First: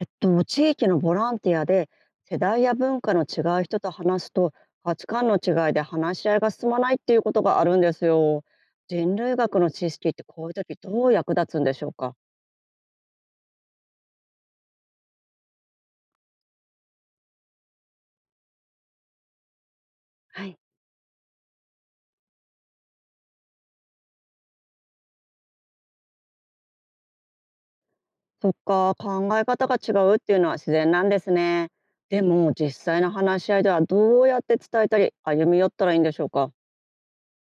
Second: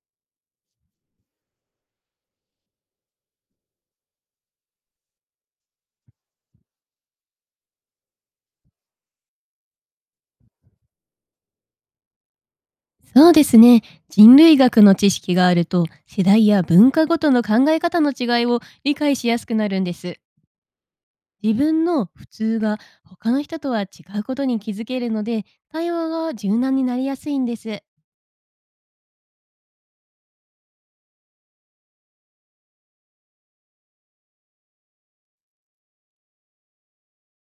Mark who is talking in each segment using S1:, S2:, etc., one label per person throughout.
S1: 地域のボランティアで、世代や文化の違う人と話すと、価値観の違いで話し合いが進まないっていうことがあるんですよ。人類学の知識ってこういう時どう役立つんでしょうか？
S2: そうですね。人類学の知識があると、世代や文化ごとの考え方の違いを理解しやすくなるんです。
S1: はい。
S2: 自分の普通が他の人とは違うことに気づけるので、対話が柔軟になりやすいんです。
S1: そっか、考え方が違うっていうのは自然なんですね。でも実際の話し合いではどうやって伝えたり歩み寄ったらいいんでしょうか？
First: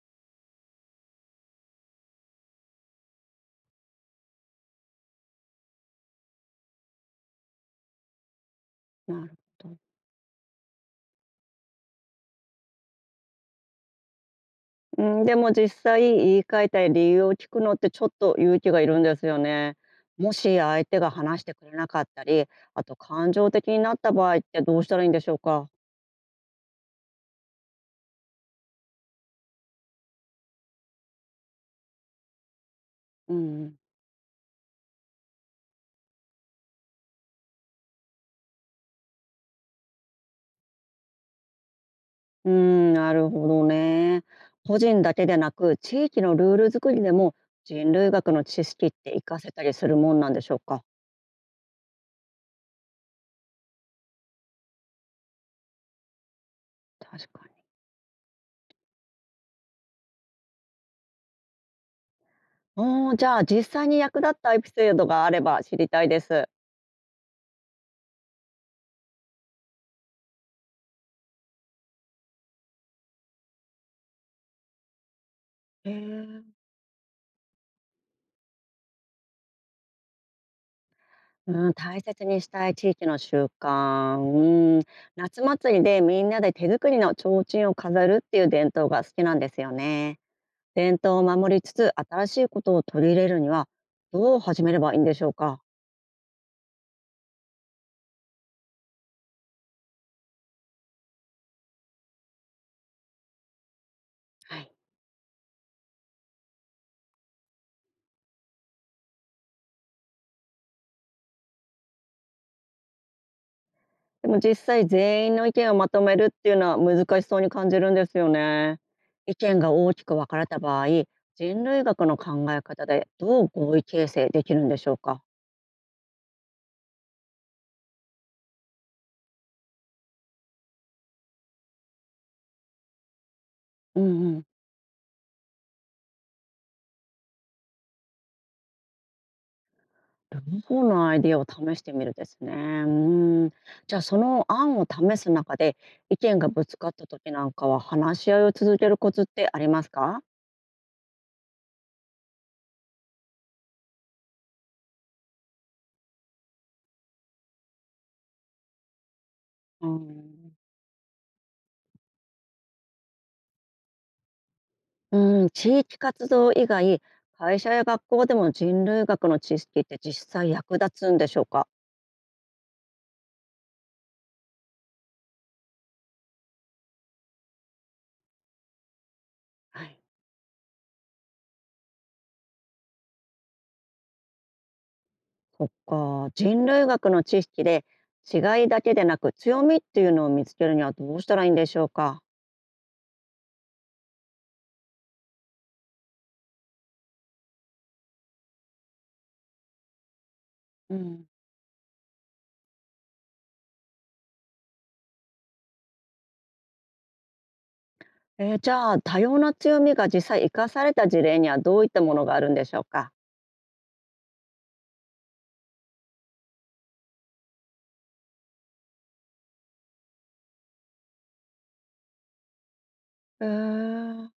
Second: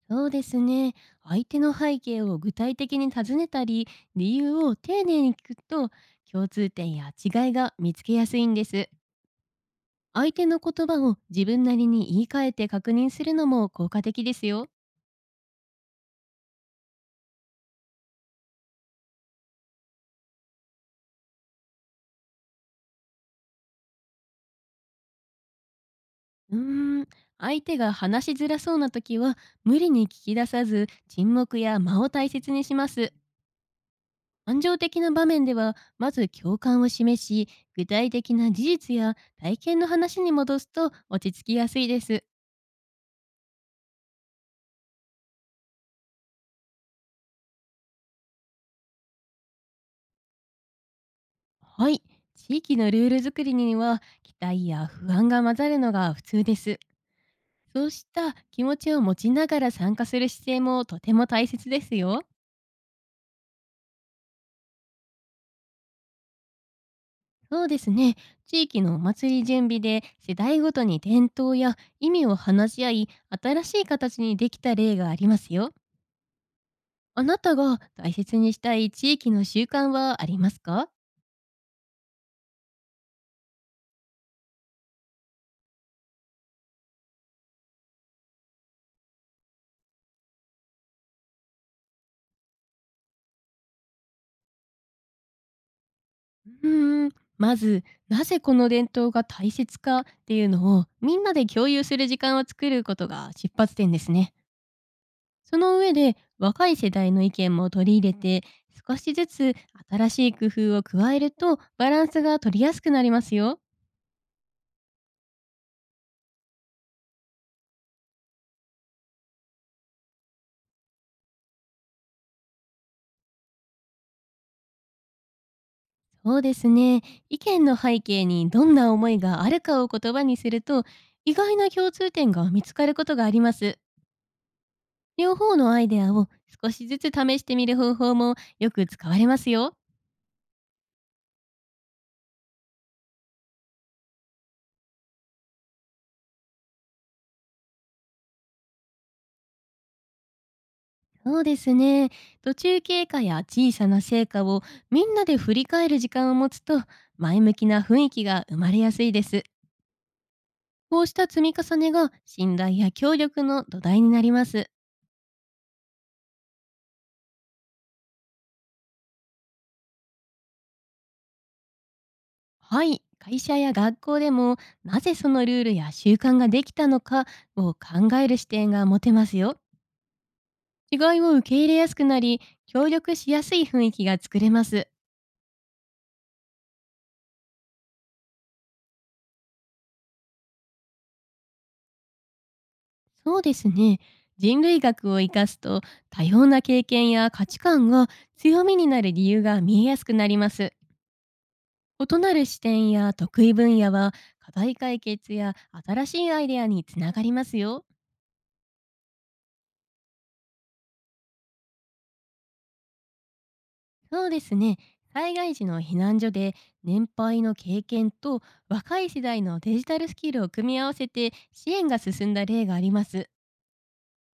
S2: そうですね。相手の背景を具体的に尋ねたり、理由を丁寧に聞くと、共通点や違いが見つけやすいんです。
S1: なるほど。
S2: 相手の言葉を自分なりに言い換えて確認するのも効果的ですよ。
S1: うん、でも実際言い換えたい理由を聞くのってちょっと勇気がいるんですよね。もし相手が話してくれなかったり、あと感情的になった場合ってどうしたらいいんでしょうか。
S2: うーん、相手が話しづらそうな時は、無理に聞き出さず沈黙や間を大切にします。
S1: うん、
S2: 感情的な場面では、まず共感を示し、具体的な事実や体験の話に戻すと落ち着きやすいです。
S1: うん、なるほどね。個人だけでなく地域のルール作りでも人類学の知識って活かせたりするもんなんでしょうか。
S2: はい、地域のルール作りには、期待や不安が混ざるのが普通です。
S1: 確かに。
S2: そうした気持ちを持ちながら参加する姿勢もとても大切ですよ。
S1: おー、じゃあ実際に役立ったエピソードがあれば知りたいです。
S2: そうですね。地域のお祭り準備で、世代ごとに伝統や意味を話し合い、新しい形にできた例がありますよ。
S1: へえ。
S2: あなたが大切にしたい地域の習慣はありますか？
S1: うん、大切にしたい地域の習慣、うん、夏祭りでみんなで手作りの提灯を飾るっていう伝統が好きなんですよね。伝統を守りつつ新しいことを取り入れるにはどう始めればいいんでしょうか。
S2: うーん、まず、なぜこの伝統が大切かっていうのを、みんなで共有する時間を作ることが出発点ですね。
S1: はい。
S2: その上で、若い世代の意見も取り入れて、少しずつ新しい工夫を加えると、バランスが取りやすくなりますよ。
S1: でも実際全員の意見をまとめるっていうのは難しそうに感じるんですよね。意見が大きく分かれた場合、人類学の考え方でどう合意形成できるんでしょうか。
S2: そうですね。意見の背景にどんな思いがあるかを言葉にすると、意外な共通点が見つかることがあります。
S1: うんうん。
S2: 両方のアイデアを少しずつ試してみる方法もよく使われますよ。
S1: 両方のアイディアを試してみるですね。うーん。じゃあその案を試す中で意見がぶつかった時なんかは話し合いを続けるコツってありますか？
S2: そうですね。途中経過や小さな成果をみんなで振り返る時間を持つと、前向きな雰囲気が生まれやすいです。
S1: うん、
S2: こうした積み重ねが信頼や協力の土台になります。
S1: うん、地域活動以外、会社や学校でも人類学の知識って実際役立つんでしょうか？
S2: はい、会社や学校でも、なぜそのルールや習慣ができたのかを考える視点が持てますよ。
S1: はい、
S2: 違いを受け入れやすくなり、協力しやすい雰囲気が作れます。
S1: そっか、人類学の知識で違いだけでなく強みっていうのを見つけるにはどうしたらいいんでしょうか。
S2: そうですね。人類学を生かすと、多様な経験や価値観が強みになる理由が見えやすくなります。
S1: うん、
S2: 異なる視点や得意分野は、課題解決や新しいアイデアにつながりますよ。
S1: えー、じゃあ多様な強みが実際生かされた事例にはどういったものがあるんでしょうか？
S2: そうですね。災害時の避難所で、年配の経験と若い世代のデジタルスキルを組み合わせて支援が進んだ例があります。
S1: えー、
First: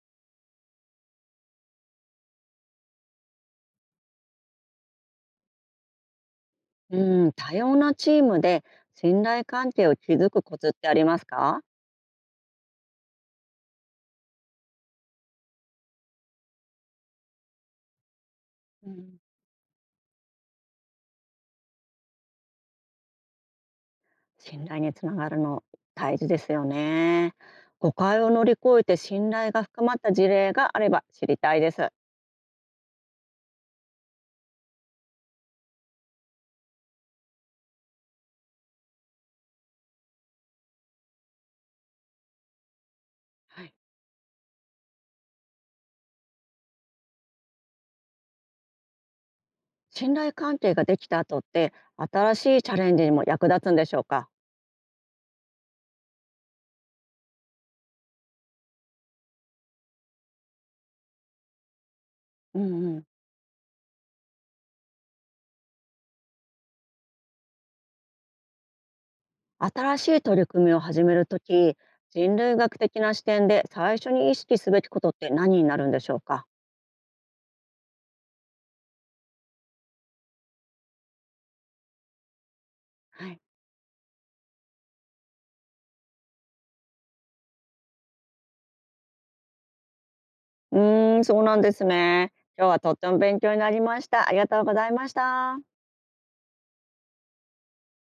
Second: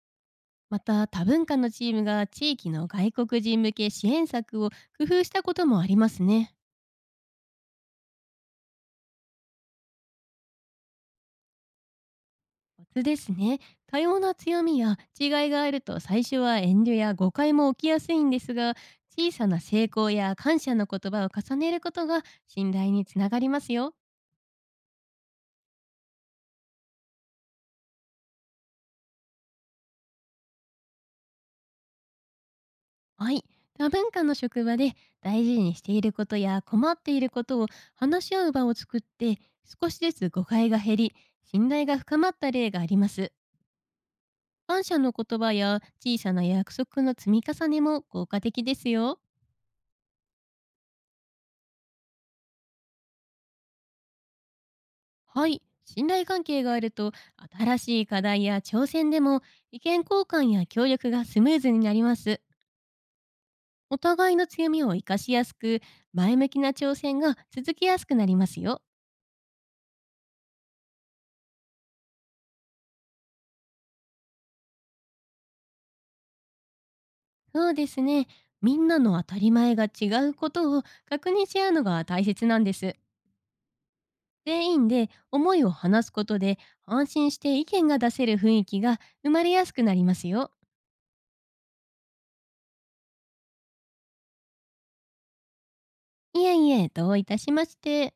S2: また、多文化のチームが地域の外国人向け支援策を工夫したこともありますね。
S1: うん、多様なチームで信頼関係を築くコツってありますか？
S2: コツですね。多様な強みや違いがあると、最初は遠慮や誤解も起きやすいんですが、
S1: うん、
S2: 小さな成功や感謝の言葉を重ねることが信頼につながりますよ。
S1: 信頼につながるの大事ですよね。誤解を乗り越えて信頼が深まった事例があれば知りたいです。
S2: はい。多文化の職場で、大事にしていることや困っていることを話し合う場を作って、少しずつ誤解が減り、信頼が深まった例があります。
S1: はい。
S2: 感謝の言葉や小さな約束の積み重ねも効果的ですよ。
S1: 信頼関係ができた後って新しいチャレンジにも役立つんでしょうか？
S2: はい。信頼関係があると、新しい課題や挑戦でも、意見交換や協力がスムーズになります。
S1: うん。
S2: お互いの強みを活かしやすく、前向きな挑戦が続きやすくなりますよ。
S1: 新しい取り組みを始めるとき、人類学的な視点で最初に意識すべきことって何になるんでしょうか？
S2: そうですね。みんなの当たり前が違うことを確認し合うのが大切なんです。
S1: はい。
S2: 全員で思いを話すことで、安心して意見が出せる雰囲気が生まれやすくなりますよ。
S1: うーん、そうなんですね。今日はとっても勉強になりました。ありがとうございました。
S2: いえいえ、どういたしまして。